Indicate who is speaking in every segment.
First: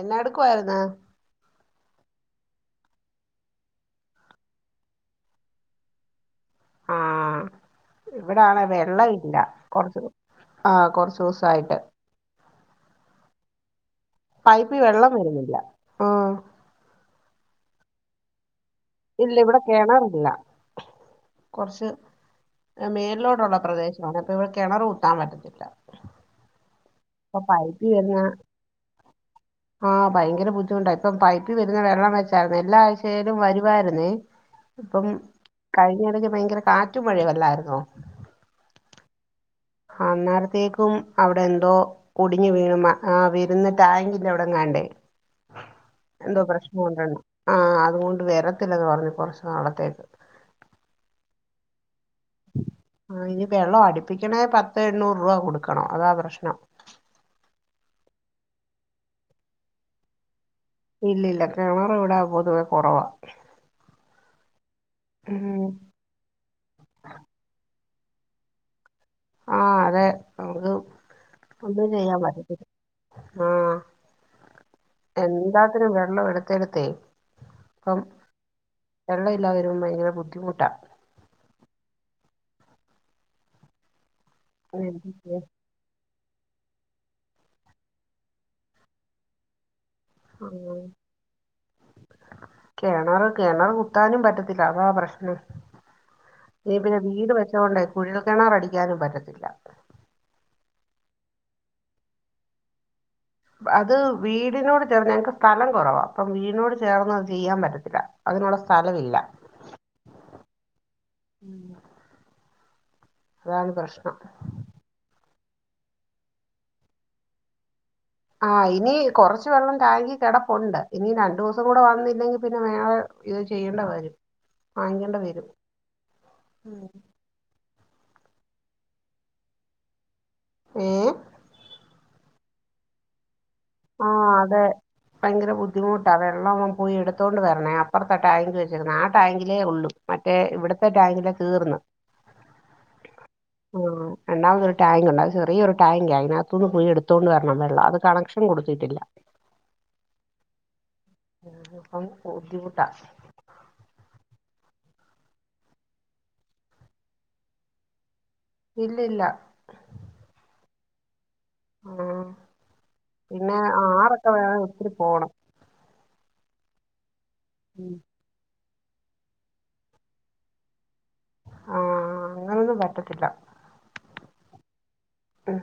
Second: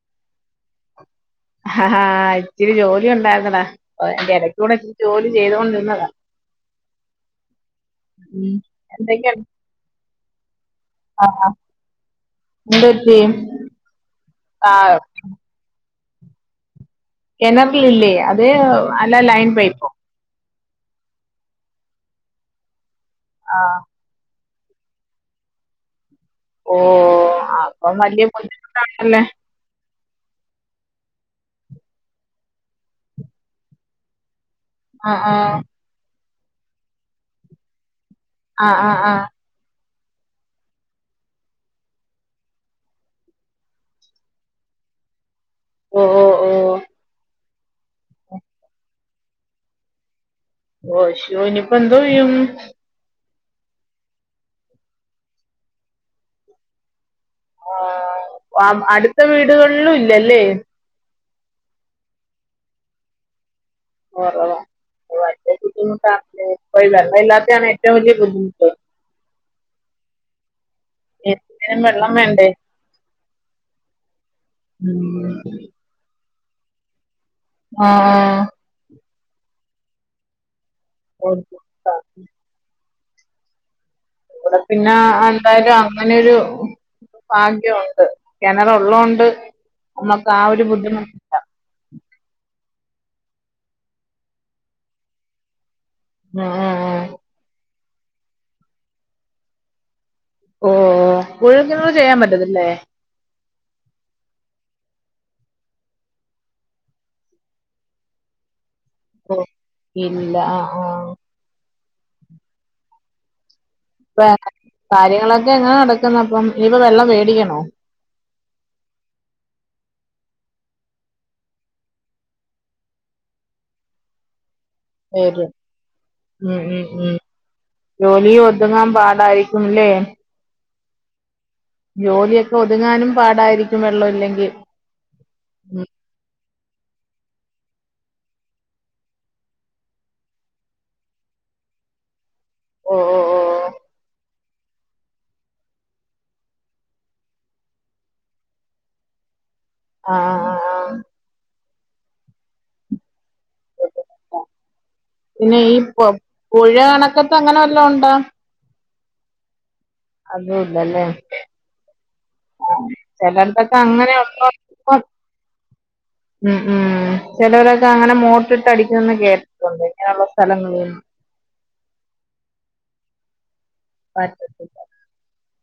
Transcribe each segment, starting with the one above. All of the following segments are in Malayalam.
Speaker 1: എന്നാ എടുക്കുവായിരുന്ന്
Speaker 2: ആഹാ ഹാ ഇത്തിരി ജോലി ഉണ്ടായിരുന്നടാ അപ്പൊ അയ്‌ന്റെ ഇടയ്ക്കൂടെ ഇച്ചിരി ജോലി ചെയ്തോണ്ടിരുന്നതാ
Speaker 1: ആഹ്
Speaker 2: ഉം.
Speaker 1: ഇവിടാണെ വെള്ള ഇല്ല കുറച്ച് ആഹ് കൊറച്ച്
Speaker 2: ആഹ്
Speaker 1: ദിവസായിട്ട്
Speaker 2: എന്ത്‌റ്റി
Speaker 1: പൈപ്പ് വെള്ളം വരുന്നില്ല ആഹ്
Speaker 2: കിണറിലില്ലേ അതെ
Speaker 1: ഇല്ല ഇവിടെ കെണറില്ല കുറച്ച് മേലോട്ടുള്ള
Speaker 2: ആ
Speaker 1: പ്രദേശം ഞങ്ങക്ക് ഇവിടെ കിണർ കൂത്താൻ പറ്റത്തില്ല
Speaker 2: ഓ
Speaker 1: അപ്പൊ പൈപ്പി
Speaker 2: അപ്പം
Speaker 1: വരുന്ന
Speaker 2: വലിയ ബുദ്ധിമുട്ടാണല്ലേ
Speaker 1: ആഹ് ഭയങ്കര ബുദ്ധിമുട്ടായി ഇപ്പം പൈപ്പിൽ വരുന്ന വെള്ളം വെച്ചായിരുന്നു എല്ലാ ആഴ്ചയിലും വരുവായിരുന്നേ ഇപ്പം
Speaker 2: ആ ആ
Speaker 1: കഴിഞ്ഞ ഇടയ്ക്ക് ഭയങ്കര കാറ്റും മഴിവല്ലായിരുന്നോ
Speaker 2: ആഹ് ആഹ് ആഹ്
Speaker 1: അന്നേരത്തേക്കും അവിടെ എന്തോ കുടിഞ്ഞ് വീണുമ്മ ആ വരുന്ന ടാങ്കിന്റെ അവിടങ്ങാണ്ടേ
Speaker 2: ഓ ഓ
Speaker 1: എന്തോ
Speaker 2: ഓ
Speaker 1: പ്രശ്നം കൊണ്ടണം ആ അതുകൊണ്ട് വരത്തില്ലെന്ന് പറഞ്ഞ് കുറച് നാളത്തേക്ക്
Speaker 2: ഓഷോനിപ്പോ എന്തോയും
Speaker 1: ആ ഇനി വെള്ളം അടിപ്പിക്കണ പത്ത് എണ്ണൂറ് രൂപ കൊടുക്കണോ അതാ പ്രശ്നം
Speaker 2: ആഹ് അടുത്ത വീടുകളിലും ഇല്ലല്ലേ
Speaker 1: ഇല്ല ഇല്ല കിണർ ഇവിടാ പൊതുവെ കുറവാ
Speaker 2: കൊറവാ വല്യ
Speaker 1: ഉം
Speaker 2: ബുദ്ധിമൂട്ടാണ് വെള്ളം ഇല്ലാത്തതാണ് ഏറ്റവും വലിയ ബുദ്ധിമുട്ട്.
Speaker 1: ആഹ് അതെ നമുക്ക്
Speaker 2: എന്തിനും
Speaker 1: ഒന്നും
Speaker 2: വെള്ളം
Speaker 1: ചെയ്യാൻ
Speaker 2: വേണ്ടേ
Speaker 1: പറ്റത്തില്ലാ ആഹ്
Speaker 2: ഉം.
Speaker 1: എന്താത്തിനും വെള്ളം എടുത്തെ എടുത്തേ
Speaker 2: ആഹ് ആഹ്
Speaker 1: വെള്ളം എല്ലാവരും ഭയങ്കര ബുദ്ധിമുട്ടാ
Speaker 2: ഓല്ക്കും ആഹ് ഇവിടെ പിന്നെ എന്തായ്ലും അങ്ങനെരു ഭാഗ്യമുണ്ട് കിണറുള്ളൊണ്ട്
Speaker 1: അങ്ങനെ കിണറ് കിണറ് കുത്താനും പറ്റത്തില്ല അതാ പ്രശ്നം
Speaker 2: ഉം ഉം
Speaker 1: ഇതീ പിന്നെ
Speaker 2: ഉം
Speaker 1: വീട് വെച്ചോണ്ട് കുഴൽക്കിണർ അടിക്കാനും പറ്റത്തില്ല
Speaker 2: ഓ കുഴൽക്കിണർ ചെയ്യാൻ പറ്റത്തില്ലേ
Speaker 1: അത് വീടിനോട് ചേർന്ന് ഞ്ഞങ്ങക്ക് സ്ഥലം കുറവാ അപ്പം വീടിനോട് ചേർന്ന് അത് ചെയ്യാൻ പറ്റത്തില്ല അതിനുള്ള സ്ഥലവില്ല
Speaker 2: ഓ ഇല്ല ആഹ് ആഹ്
Speaker 1: ഉം അതാണ് പ്രശ്നം
Speaker 2: ഇപ്പ കാര്യങ്ങളൊക്കെ എങ്ങനെ നടക്കുന്ന അപ്പം ഇനിയിപ്പ വെള്ളം മേടിക്കണോ
Speaker 1: ആഹ് ഇനി കുറച്ച് വെള്ളം ടാങ്കി കിടപ്പുണ്ട് ഇനി രണ്ടു ദിവസം കൂടെ വന്നില്ലെങ്കി പിന്നെ ഞങ്ങള് ഇത് ചെയ്യേണ്ട വരും
Speaker 2: വരും ഉം ഉം ഉം ജോലി ഒതുങ്ങാൻ പാടായിരിക്കുംല്ലേ
Speaker 1: ഏഹ്
Speaker 2: ജോലിയൊക്കെ ഒതുങ്ങാനും പാടായിരി
Speaker 1: ആഹ് അതെ ഭയങ്കര
Speaker 2: ഉം
Speaker 1: ബുദ്ധിമുട്ടാണ് വെള്ളം പോയി എടുത്തോണ്ട് വരണേ അപ്പുറത്തെ ടാങ്ക് വെച്ചിര്ന്നേ ആ ടാങ്കിലേ ഉള്ളു മറ്റേ ഇവിടത്തെ ടാങ്കിലെ തീർന്ന്
Speaker 2: ഓ ഓ ഓ
Speaker 1: ആഹ് രണ്ടാമത് ഒരു ടാങ്ക് ണ്ട് അത് ചെറിയ ഒരുരുടാങ്ക് ആ അതിനകത്തുനിന്ന് പോയി എടുത്തോണ്ട് വരണം വെള്ളം അത് കണക്ഷൻ കൊടുത്തിട്ടില്ല
Speaker 2: അഹ് ആഹ് ആഹ് ആഹ്
Speaker 1: അപ്പൊ ബുദ്ധിമുട്ടാ
Speaker 2: പിന്നെ ഈ പ്പൊ പുഴ കണക്കുബോ അങ്ങനെ വല്ലോണ്ടാ
Speaker 1: ഇല്ലില്ല
Speaker 2: അതും ഇല്ലാല്ലേ
Speaker 1: ഉം
Speaker 2: ആഹ്
Speaker 1: പിന്നെ
Speaker 2: ചെലടത്തൊക്കെ
Speaker 1: ആറൊക്കെ
Speaker 2: അങ്ങനെള്ള
Speaker 1: വേണം ഒത്തിരി
Speaker 2: ഇപ്പം
Speaker 1: പോണം
Speaker 2: ഉം ഉം ചെലോരൊക്കെ
Speaker 1: ഉം.
Speaker 2: അങ്ങനെ മോട്ടിട്ട് അടിക്കുംന്ന് കേട്ടി ഇങ്ങനെയുള്ള സ്ഥലങ്ങളും
Speaker 1: ആഹാ അങ്ങനൊന്നും പറ്റത്തില്ല
Speaker 2: [unintelligible]
Speaker 1: ഉം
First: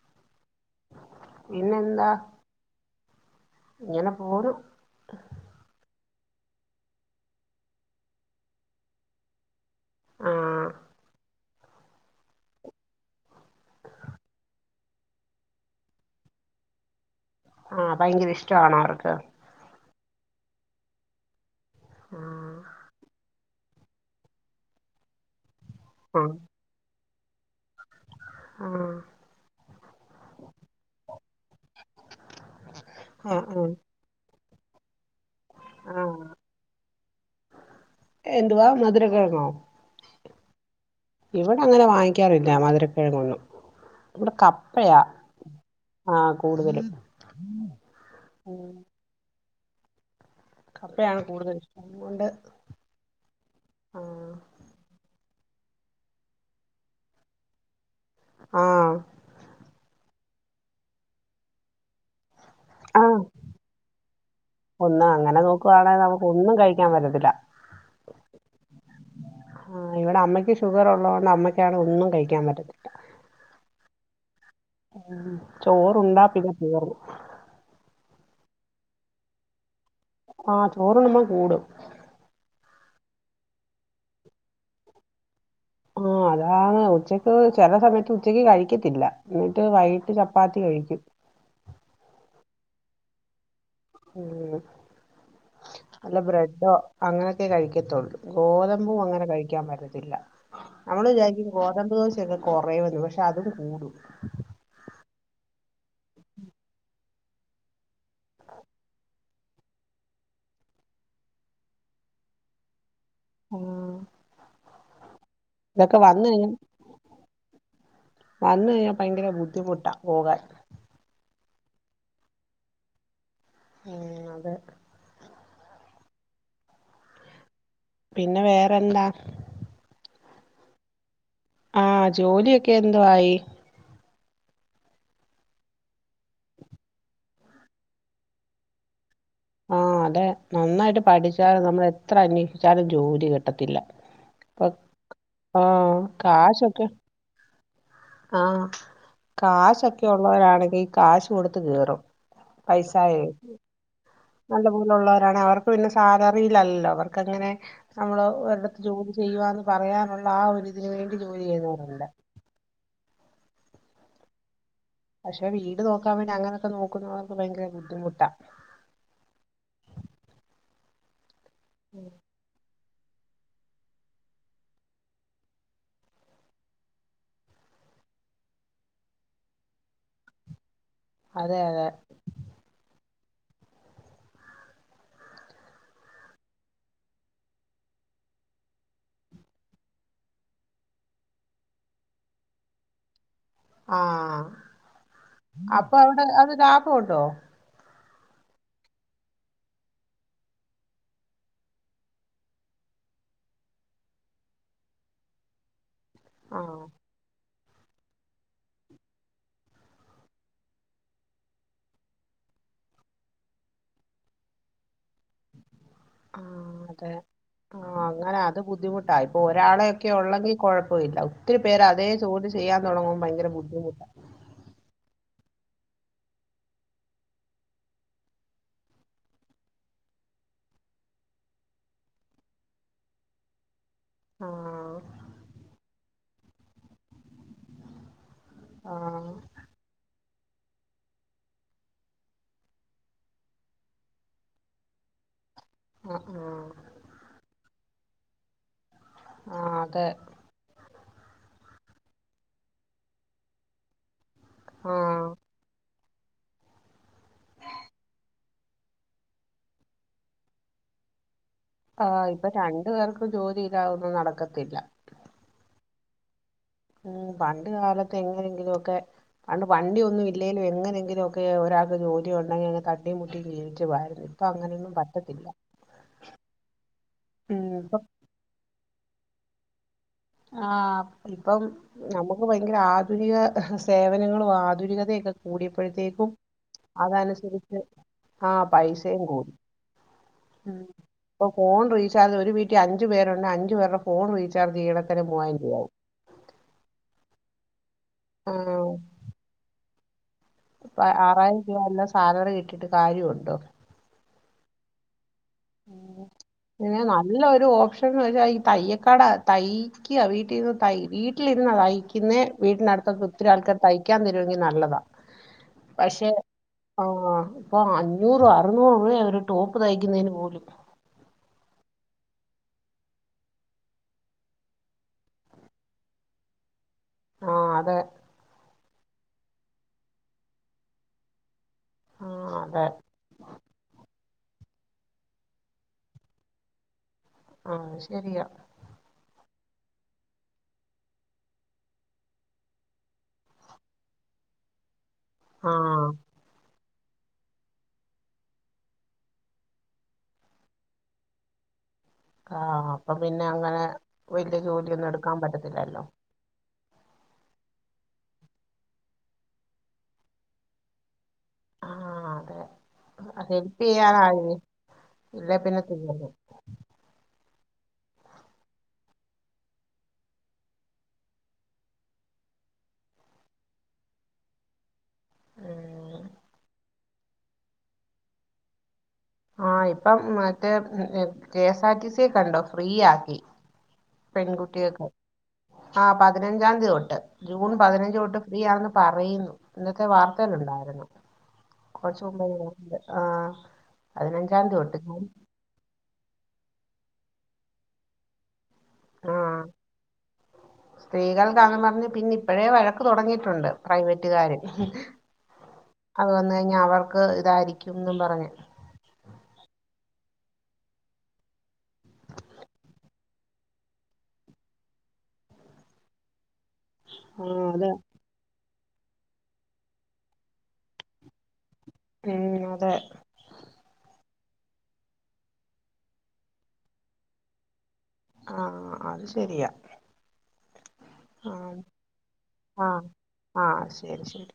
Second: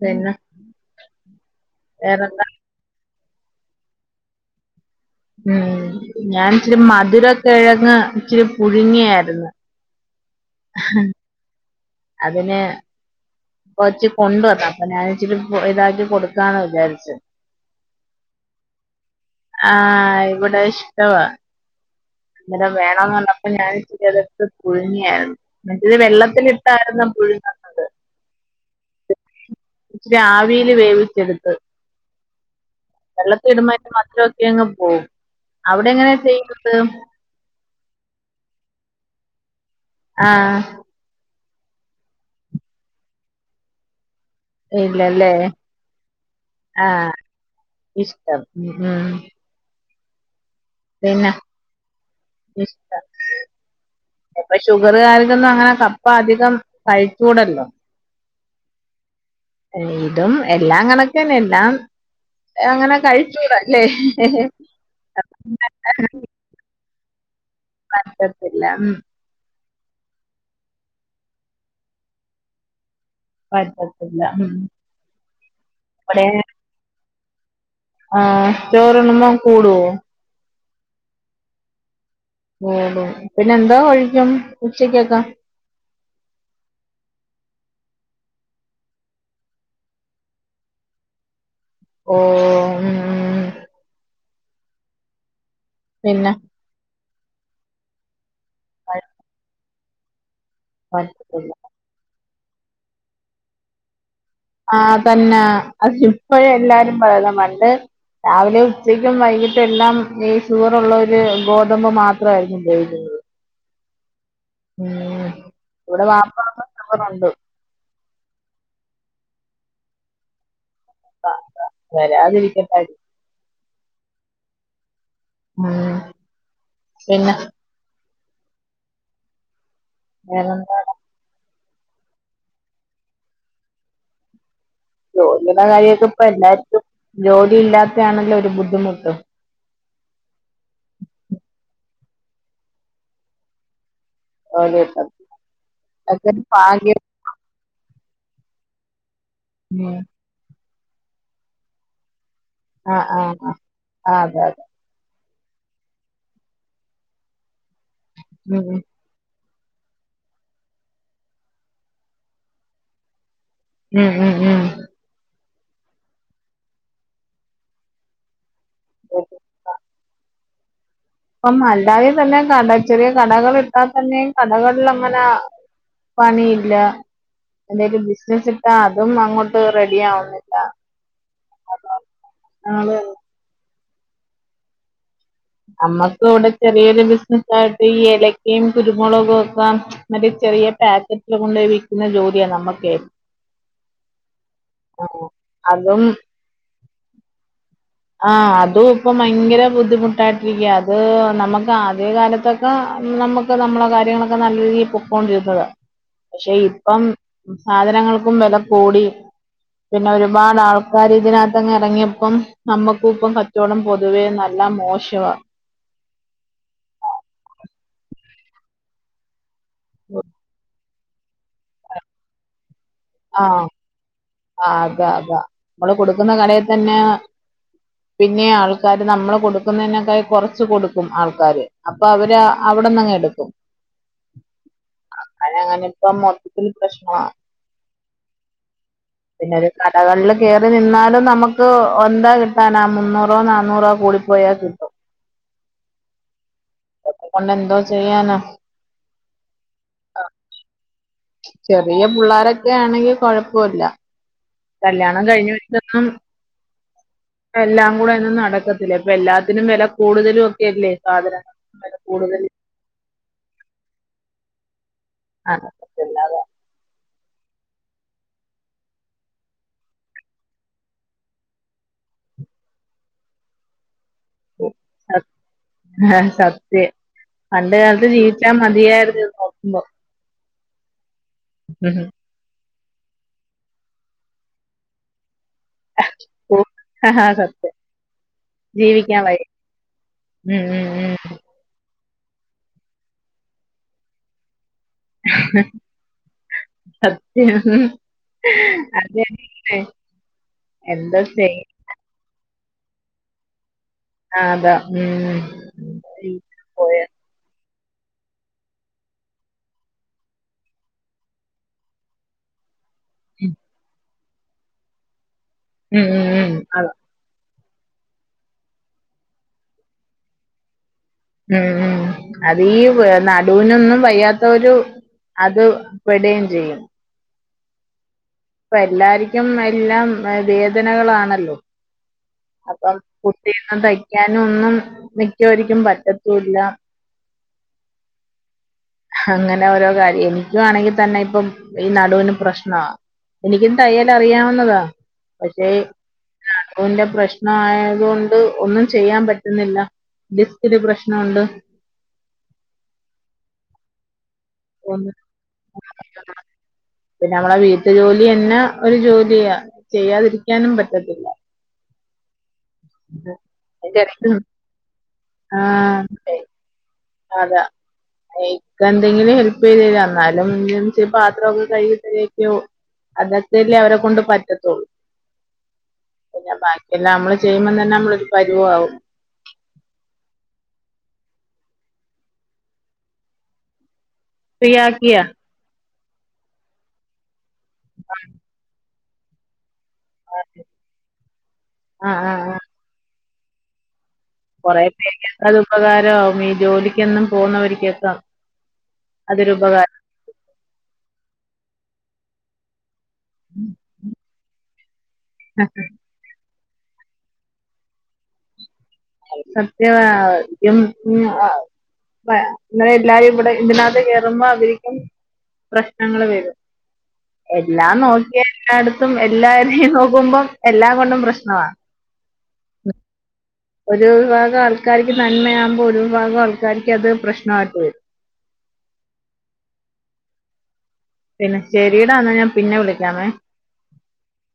Speaker 2: പിന്നെ
Speaker 1: പിന്നെന്താ
Speaker 2: വേറെന്താ
Speaker 1: ഇങ്ങനെ പോണ്
Speaker 2: ഉം ഞാൻ ഇച്ചിരി മധുരകിഴങ്ങ് ഇച്ചിരി പുഴുങ്ങിയാരുന്ന്
Speaker 1: ആ
Speaker 2: അതിന് കൊച്ച് കൊണ്ടുവന്ന അപ്പൊ ഞാൻ ഇച്ചിരി ഇതാക്കി കൊടുക്കാന്ന് വിചാരിച്ച്
Speaker 1: ആഹ് ഭയങ്കര ഇഷ്ടം ആണോ ആവർക്ക്
Speaker 2: ആഹ് ഇവിടെ ഇഷ്ടവാ
Speaker 1: ആ
Speaker 2: അന്നരം വേണന്ന് അപ്പൊ ഞാൻ ചതത്ത് പുഴുങ്ങിയായിരുന്നു എന്നച്ചത്
Speaker 1: ആ
Speaker 2: വെള്ളത്തിലിട്ടായിരുന്ന പുഴുങ്ങി
Speaker 1: ആഹ്
Speaker 2: ഇച്ചരി ആവീൽ വേവിച്ചെടുത്ത്
Speaker 1: ഉ [unintelligible]
Speaker 2: വെള്ളത്തി ഇടുമ്പോ അതിൻ്റെ മധുരൊക്കെ അങ്ങ് പോകും അവിടെ
Speaker 1: ആ ആ
Speaker 2: എങ്ങനെയാ ചെയ്യുന്നത്
Speaker 1: എന്തുവാ മധുര കിഴങ്ങോ
Speaker 2: ആഹ്
Speaker 1: ഇവിടെ അങ്ങനെ വാങ്ങിക്കാറില്ല മധുരകിഴങ്ങൊന്നും ഇവിടെ കപ് പ്പയാ
Speaker 2: ഇല്ലല്ലേ
Speaker 1: ആഹ് കൂടുതലും
Speaker 2: ആ ഇഷ്ടം ഉം, ഉം.
Speaker 1: കപ്പയാണ്
Speaker 2: പിന്നെ
Speaker 1: കൂടുതൽ ഇഷ്ടം അത് കൊണ്ട്
Speaker 2: ഇഷ്ടം ഇപ്പൊ ഷുഗറുകാരെ ക്കൊന്നും അങ്ങനെ കപ്പ അധികം കഴിച്ചൂടല്ലോ
Speaker 1: ആഹ്
Speaker 2: ഇതും എല്ലാം കണക്കന്നെ എല്ലാം അങ്ങനെ കഴിച്ചൂടല്ലേ
Speaker 1: എന്നാ അങ്ങനെ നോക്കുവാണെങ്കിൽ നമുക്ക് ഒന്നും കഴിക്കാൻ പറ്റത്തില്ല
Speaker 2: പറ്റത്തില്ല
Speaker 1: ആഹാ ഇവിടെ അമ്മയയെക്ക് ഷുഗർ ഒള്ളത് കൊണ്ട് അമ്മയ്ക്കാണ് ഒന്നും കഴിക്കാൻ പറ്റത്തി
Speaker 2: പറ്റത്തില്ല ഉം
Speaker 1: ചോറുണ്ടാ പ്പിന്നെ തീർ
Speaker 2: ആഹാ ചോർ ഉണ്ണുമ്പൊ കൂടോ
Speaker 1: ആഹാ ചോറുണ്ണുമ്പോ കൂടും
Speaker 2: കൂടും പിന്നെ എന്താ കഴിക്കും ഉച്ചക്കൊക്കെ
Speaker 1: ആഹ് അതാണ് ഉച്ചക്ക് ചെല സമയത്ത് ഉച്ചക്ക് കഴിക്കത്തില്ല എന്നിട്ട് വൈകിട്ട് ചപ്പാത്തി കഴിക്കും
Speaker 2: ഓഹ്
Speaker 1: ഉം വല്ല
Speaker 2: പിന്നെ
Speaker 1: ബ്രെഡോ അങ്ങനെയൊക്കെ കഴിക്കത്തുള്ളൂ ഗോതമ്പും അങ്ങനെ കഴിക്കാൻ പറ്റത്തില്ല നമ്മള് വിചാരിക്കും
Speaker 2: പറ്റത്തില്ല.
Speaker 1: ഗോത തമ്പ് ദോശയൊക്കെ കൊറെയുവെന്ന് പക്ഷെ അത് കൂടും
Speaker 2: ആഹ് തന്നാ അത് ഇപ്പഴെ എല്ലാരും പറയുന്നെ പണ്ട് രാവിലേം ഉച്ചക്കും വൈകി എല്ലാം ഈ ഷുഗറുള്ളോര് ഗോതമ്പ് മാത്രായിരിക്കും ഉപയോഗിക്കുന്നത്
Speaker 1: ആഹ്
Speaker 2: ഉം
Speaker 1: ഇതൊക്കെ
Speaker 2: ഇവിടെ
Speaker 1: വന്ന് കൈഞ്ഞാ
Speaker 2: വാപ്പാക്ക് ഷുഗറുണ്ട്
Speaker 1: വന്നൈഞ്ഞാ ഭയങ്കര ബുദ്ധിമുട്ടാ പോകാൻ
Speaker 2: ആഹ് വരാതിരിക്കട്ടെ ആര്ക്കും
Speaker 1: ഉം അതെ
Speaker 2: ഉം പിന്നെ
Speaker 1: പിന്നെ വേറെന്താ
Speaker 2: വേറെന്താ
Speaker 1: ആഹ് ജോലിയൊക്കെ എന്തുവായി
Speaker 2: ജോലിയുടെ കാര്യൊക്കെപ്പൊ എല്ലാര്ക്കും ജോലി ഇല്ലാത്തെയാണല്ലോ ഒരു ബുദ്ധിമുട്ട്
Speaker 1: ആഹ് അതെ നന്നായിട്ട് പഠിച്ചാലും നമ്മളെത്ര അന്വേഷിച്ചാലും ജോലി കിട്ടത്തില്ല പ
Speaker 2: ജോലി കിട്ടാ
Speaker 1: ആഹ്
Speaker 2: അതൊക്കെ ഒരു
Speaker 1: കാശൊക്കെ
Speaker 2: ഭാഗ്യം
Speaker 1: ആഹ്
Speaker 2: ഉം
Speaker 1: കാശൊക്കെള്ളോരാണെങ്കി കാശ് കൊടുത്ത് കേറും
Speaker 2: ആഹ്
Speaker 1: പൈസായേ
Speaker 2: ആഹ് ആഹ് ആഹ് അതെ അതെ
Speaker 1: നല്ലപോ ലൊള്ളോരാണെ അവർക്ക് പിന്നെ സാലറിയിലല്ലോ അവർക്കങ്ങനെ
Speaker 2: ഉം
Speaker 1: നമ്മളൊരിടത്ത് ജോ ചെയ്യുവാന്ന് പറയാനുള്ള ആ ഒരു ഇതിന് വേണ്ടി ജോലി ചെയ്യുന്നോര്ണ്ട്
Speaker 2: ഉം ഉം ഉം
Speaker 1: പശെ വീട് നോക്കാൻ വേണ്ടി അങ്ങനൊക്കെ നോക്കുന്നവർക്ക് ഭയങ്കര ബുദ്ധിമുട്ടാ
Speaker 2: [inaudible] അപ്പം അല്ലാതേം തന്നെ കട ചെറിയ കടകള് ഇട്ടാ തന്നേം കടകളിലങ്ങനെ പണിയില്ലാ എന്തേലും ബിസ്നസിട്ടാ അതും അങ്ങോട്ട് റെഡിയാവുന്നില്ലാ
Speaker 1: അതെ അതെ
Speaker 2: ആഹ് അതെ അതെ അമ്മക്ക് ഇവിടെ ചെറിയൊരു ബിസ്നസ്സായിട്ട് ഈ ഏലക്കയും കുരുമൊളകൊക്കെ മറ്റേ ചെറിയ പാക്കറ്റ്ല് കൊണ്ടോയി വിക്കുന്ന ജോലിയാ നമ്മക്കേ
Speaker 1: ആഹ്
Speaker 2: ആഹ്
Speaker 1: അപ്പൊ
Speaker 2: അതും
Speaker 1: അവിടെ അത് ലാഭോണ്ടോ
Speaker 2: ആഹ് അതും ഇപ്പം ഭയങ്കര ബുദ്ധിമുട്ടായിട്ടിരിക്ക്യ അത് നമക്ക് ആദ്യ കാലത്തൊക്കെ ആഹ് നമ്മക്ക് നമ്മളെ കാര്യങ്ങളൊക്കെ നല്ല രീതിയില് പൊക്കോണ്ടിരുന്നതാ പക്ഷെ
Speaker 1: ആഹ്
Speaker 2: ഇപ്പം സാധനങ്ങൾക്കും വെല കൂടി പിന്നെ ഒരുപാട് ആൾക്കാര് ഇതിനാത്തങ്ങ് എറങ്ങിയപ്പം നമ്മക്കും ഇപ്പൊ കച്ചോടം പൊതുവേ നല്ല മോശവാ
Speaker 1: ആഹ് അതെ ആഹ് അങ്ങനെ അത് ബുദ്ധിമുട്ടാ ഇപ്പൊ ഒരാളെയൊക്കെ ഒള്ളെങ്കി കൊഴപ്പവില്ല ഒത്തിരി പേര് അതേ ജോലി ചെയ്യാൻ തൊടങ്ങു ഭയങ്കര
Speaker 2: ആഹ്
Speaker 1: ബുദ്ധിമുട്ടാ
Speaker 2: ആഹ് അതാ അതാ നമ്മള് കൊടുക്കുന്ന കടയിതന്നെ പിന്നേം ആൾക്കാര് നമ്മള് കൊടുക്കുന്നേനക്കായി കൊറച്ച് കൊടുക്കും ആൾക്കാര് അപ്പൊ അവര് അവിടന്നങ്ങ് എടുക്കും
Speaker 1: ആഹ്
Speaker 2: ക്കും അങ്ങനെ അങ്ങനെ ഇപ്പൊ മൊത്തത്തില് പ്രശ്നവാ
Speaker 1: ആഹ്
Speaker 2: പിന്നെ ഒരു കടകളില് കേറി നിന്നാലും നമുക്ക് എന്താ കിട്ടാനാ മുന്നൂറോ നാന്നൂറോ കൂടി പോ പോയാകിട്ടും
Speaker 1: ആഹ് ആഹ്
Speaker 2: ഇത് കൊണ്ട് എന്തോ ചെയ്യാനാ
Speaker 1: ആഹ് അതെ
Speaker 2: ചെറിയ പുള്ളാരൊക്കെ ആണെങ്കി കൊഴപ്പല്ല കല്ല്യാണം
Speaker 1: ആഹ്
Speaker 2: കഴിഞ്ഞ് വെച്ചൊന്നും എല്ലാം കൂടെ ഇന്ന് നടക്കത്തില്ല ഇപ്പൊ എല്ലാത്തിനും വില കൂടുതലു ഒക്കെല്ലേ സാധന
Speaker 1: ആഹ് ഇപ്പൊ രണ്ടു പേർക്കും ജോലില്ലാതൊന്നും നടക്കത്തില്ല
Speaker 2: അതെ
Speaker 1: ഉം പണ്ട് കാലത്ത് എങ്ങനെങ്കിലുമൊക്കെ പണ്ട് വണ്ടിയൊന്നും ഇല്ലേലും എങ്ങനെങ്കിലും ഒക്കെ ഒരാക്ക് ജോലിയൊണ്ടെങ്കിൽ അങ്ങ് തട്ടിയും മുട്ടിയ ജീവുച്ചു പോവായിര്ന്ന്
Speaker 2: സ ഹ സത്യം
Speaker 1: ഉം
Speaker 2: പണ്ട്
Speaker 1: ഇപ്പം
Speaker 2: കാൽത്ത് ജീവി ച്ചാ മതിയായിരുന്ന് നോക്കുമ്പോ
Speaker 1: ആഹ് ഇപ്പം നമുക്ക് ഭയങ്കര ആധുനിക സേവനങ്ങളും ആധുനികതയൊക്കെ കൂടിയപ്പോഴത്തേക്കും
Speaker 2: സത്യം
Speaker 1: അതനുസരിച്ച് ആഹ്
Speaker 2: ജീവിക്കാൻ
Speaker 1: പൈസയും
Speaker 2: വയ്യ
Speaker 1: കൂടി
Speaker 2: ഉം ഉം ഉം
Speaker 1: ഇപ്പ ഫോൺ റീചാർജ് ഒരു വീട്ടി അഞ്ചു പേരുണ്ടെ അഞ്ചു പേരുടെ ഫോൺ റീചാർജ് ചെയ്യണെ തന്നെ മുവായിരം രൂപയാവും
Speaker 2: സത്യം ഹ് ഹ്
Speaker 1: ഉം.
Speaker 2: അത് ന്നെ
Speaker 1: അപ്പൊ ആറായിരം രൂപ എല്ലാം സാലറി കിട്ടിട്ട് കാര്യവുണ്ടോ
Speaker 2: ആഹ് അതാ ഉം
Speaker 1: ഉം.
Speaker 2: പോയ
Speaker 1: പിന്നെ നല്ലൊരു ഓപ്ഷൻ എന്ന് വെച്ചാ ഈ തയ്യക്കട തയ്ക്ക വീട്ടിൽന്ന് തയ്യീ വീട്ടിര്ന്നാ തൈയിക്കുന്നേ വീട്ടിനടു ഒത്തിരി ആൾക്കാർ തയ്ക്കാൻ തരുവെങ്കിൽ നല്ലതാ
Speaker 2: ഉം ഉം
Speaker 1: പക്ഷെ
Speaker 2: ഉം അതാ
Speaker 1: ആഹ് ഇപ്പൊ അഞ്ഞൂറ് അറുന്നൂറ് രൂപയ ഒരു ടോപ്പ് തയ്ക്കുന്നതിന് പോലും
Speaker 2: ഉം ഉം അതീ വ് നടൂനൊന്നും വയ്യാത്തൊരു അത് പെടൊം ചെയ്യും
Speaker 1: ആഹ് അതെ
Speaker 2: ഇപ്പ എല്ലാർക്കും എല്ലാം വേദനകളാണല്ലോ
Speaker 1: ആ അതെ
Speaker 2: അപ്പം കുട്ടീന്ന് തയ്ക്കാനൊന്നും മിക്കവരിക്കും പറ്റത്തൂല്ല
Speaker 1: ആഹ് ശരിയാ
Speaker 2: അങ്ങനെ ഓരോ കാര്യം എനിക്കുവാണെങ്കിൽ തന്നെ ഇപ്പം ഈ നടുവിന് പ്രശ്നാ എനിക്കും തയ്യല്ലറിയാവുന്നതാ പക്ഷേ
Speaker 1: ആ
Speaker 2: [unintelligible] പ്രശ്ന ആയത് കൊണ്ട് ഒന്നും ചെയ്യാൻ പറ്റുന്നില്ല ഡിസ്കിൻ പ്രശ്നണ്ട്
Speaker 1: ആഹ് അപ്പം പിന്നെ അങ്ങനെ വലിയ
Speaker 2: ഒന്ന്
Speaker 1: ജോലിയൊന്നും എടുക്കാൻ പറ്റത്തില്ലല്ലോ
Speaker 2: പിന്നെ നമ്മളെ വീട്ടു ജോലി എന്നെ ഒരു ജോലിയ ചെയ്യാതിരിക്കാനും പറ്റത്തില്ല
Speaker 1: ആഹ് അതെ ഹെല്പ് ചെയ്യാനായി ഇല്ലേ
Speaker 2: ആ
Speaker 1: പിന്നെ പിന്നെ തിന്നൽ
Speaker 2: അതാ എയ്ക്ക ന്തെങ്കിലും ഹെൽപ് ചെയ്തരും അന്നാലും പാത്രം ഒക്കെ കഴുകി തരുവേയ്ക്കും അതൊക്കെല്ലേ അവരെ കൊണ്ട് പറ്റത്തുള്ളൂ
Speaker 1: ഉം
Speaker 2: പിന്നെ ബാക്കിയെല്ലാം മ്മള് ചെയ്യുമ്പ തന്നെ നമ്മളൊരു പരുവ ആവും
Speaker 1: ആഹ ഇപ്പം മറ്റേ കെഎസ് ആർ ടി സി യെ ക്കണ്ടോ ഫ്രീ ആക്കി പെൺകുട്ടികേക്ക്
Speaker 2: ഫ്രീയാക്കിയാ
Speaker 1: ആ പതിനഞ്ചാം തീയതി തൊട്ട് ജൂൺ പതിനഞ്ച് തൊട്ട് ഫ്രീ ആണെന്ന് പറയുന്നു ഇന്നത്തെ വാർത്തേൽണ്ടായിരുന്നു
Speaker 2: ആഹ്
Speaker 1: കൊറച്ച്
Speaker 2: ആഹ് ആഹ്
Speaker 1: മുമ്പ് ആഹ് അതിനഞ്ചാം തിയതി തൊട്ട്
Speaker 2: ഉപകാരാവും ഈ ജോലിക്കെന്നും പോകുന്നവർക്കെക്കെ
Speaker 1: ആഹ് സ്ത്രീകൾക്കാന്നും പർഞ്ഞ് പിന്നിം ഇപ്പഴേ വഴക്ക് തുടങ്ങിയിട്ടുണ്ട് പ്രൈവറ്റുകാര്
Speaker 2: [unintelligible]
Speaker 1: അത് വന്ന് കഴിഞ്ഞ അവർക്ക് ഇതായിരിക്കുംന്ന് പറഞ്ഞ്
Speaker 2: അത് സത്യവാ അത്യം പിന്നെ ആ പ ഇങ്ങനെ എല്ലാരും ഇവിടെ ഇതിനകത്ത് കേറുമ്പോ അവരിക്കും പ്രശ്നങ്ങൾ വരും
Speaker 1: ആഹ് അതെ
Speaker 2: എല്ലാം നോക്കിയ എല്ലായിടത്തും എല്ലാവരെയും നോക്കുമ്പം എല്ലാം കൊണ്ടും പ്രശ്നവ
Speaker 1: ഉം അതെ
Speaker 2: ഒരു വിഭാഗം ആൾക്കാര്ക്ക് നന്മയാമ്പം ഒരു വിഭാഗം ആൾക്കാര്ക്ക് അത് പ്രശ്നയിട്ട് വരും
Speaker 1: ആഹ് അത് ശെരിയാ
Speaker 2: പിന്നെ ശെരിടാന്നാ ഞാൻ പിന്നെ
Speaker 1: ആഹ്
Speaker 2: വിളിക്കാമേ
Speaker 1: ആഹ് ശരി ശരി.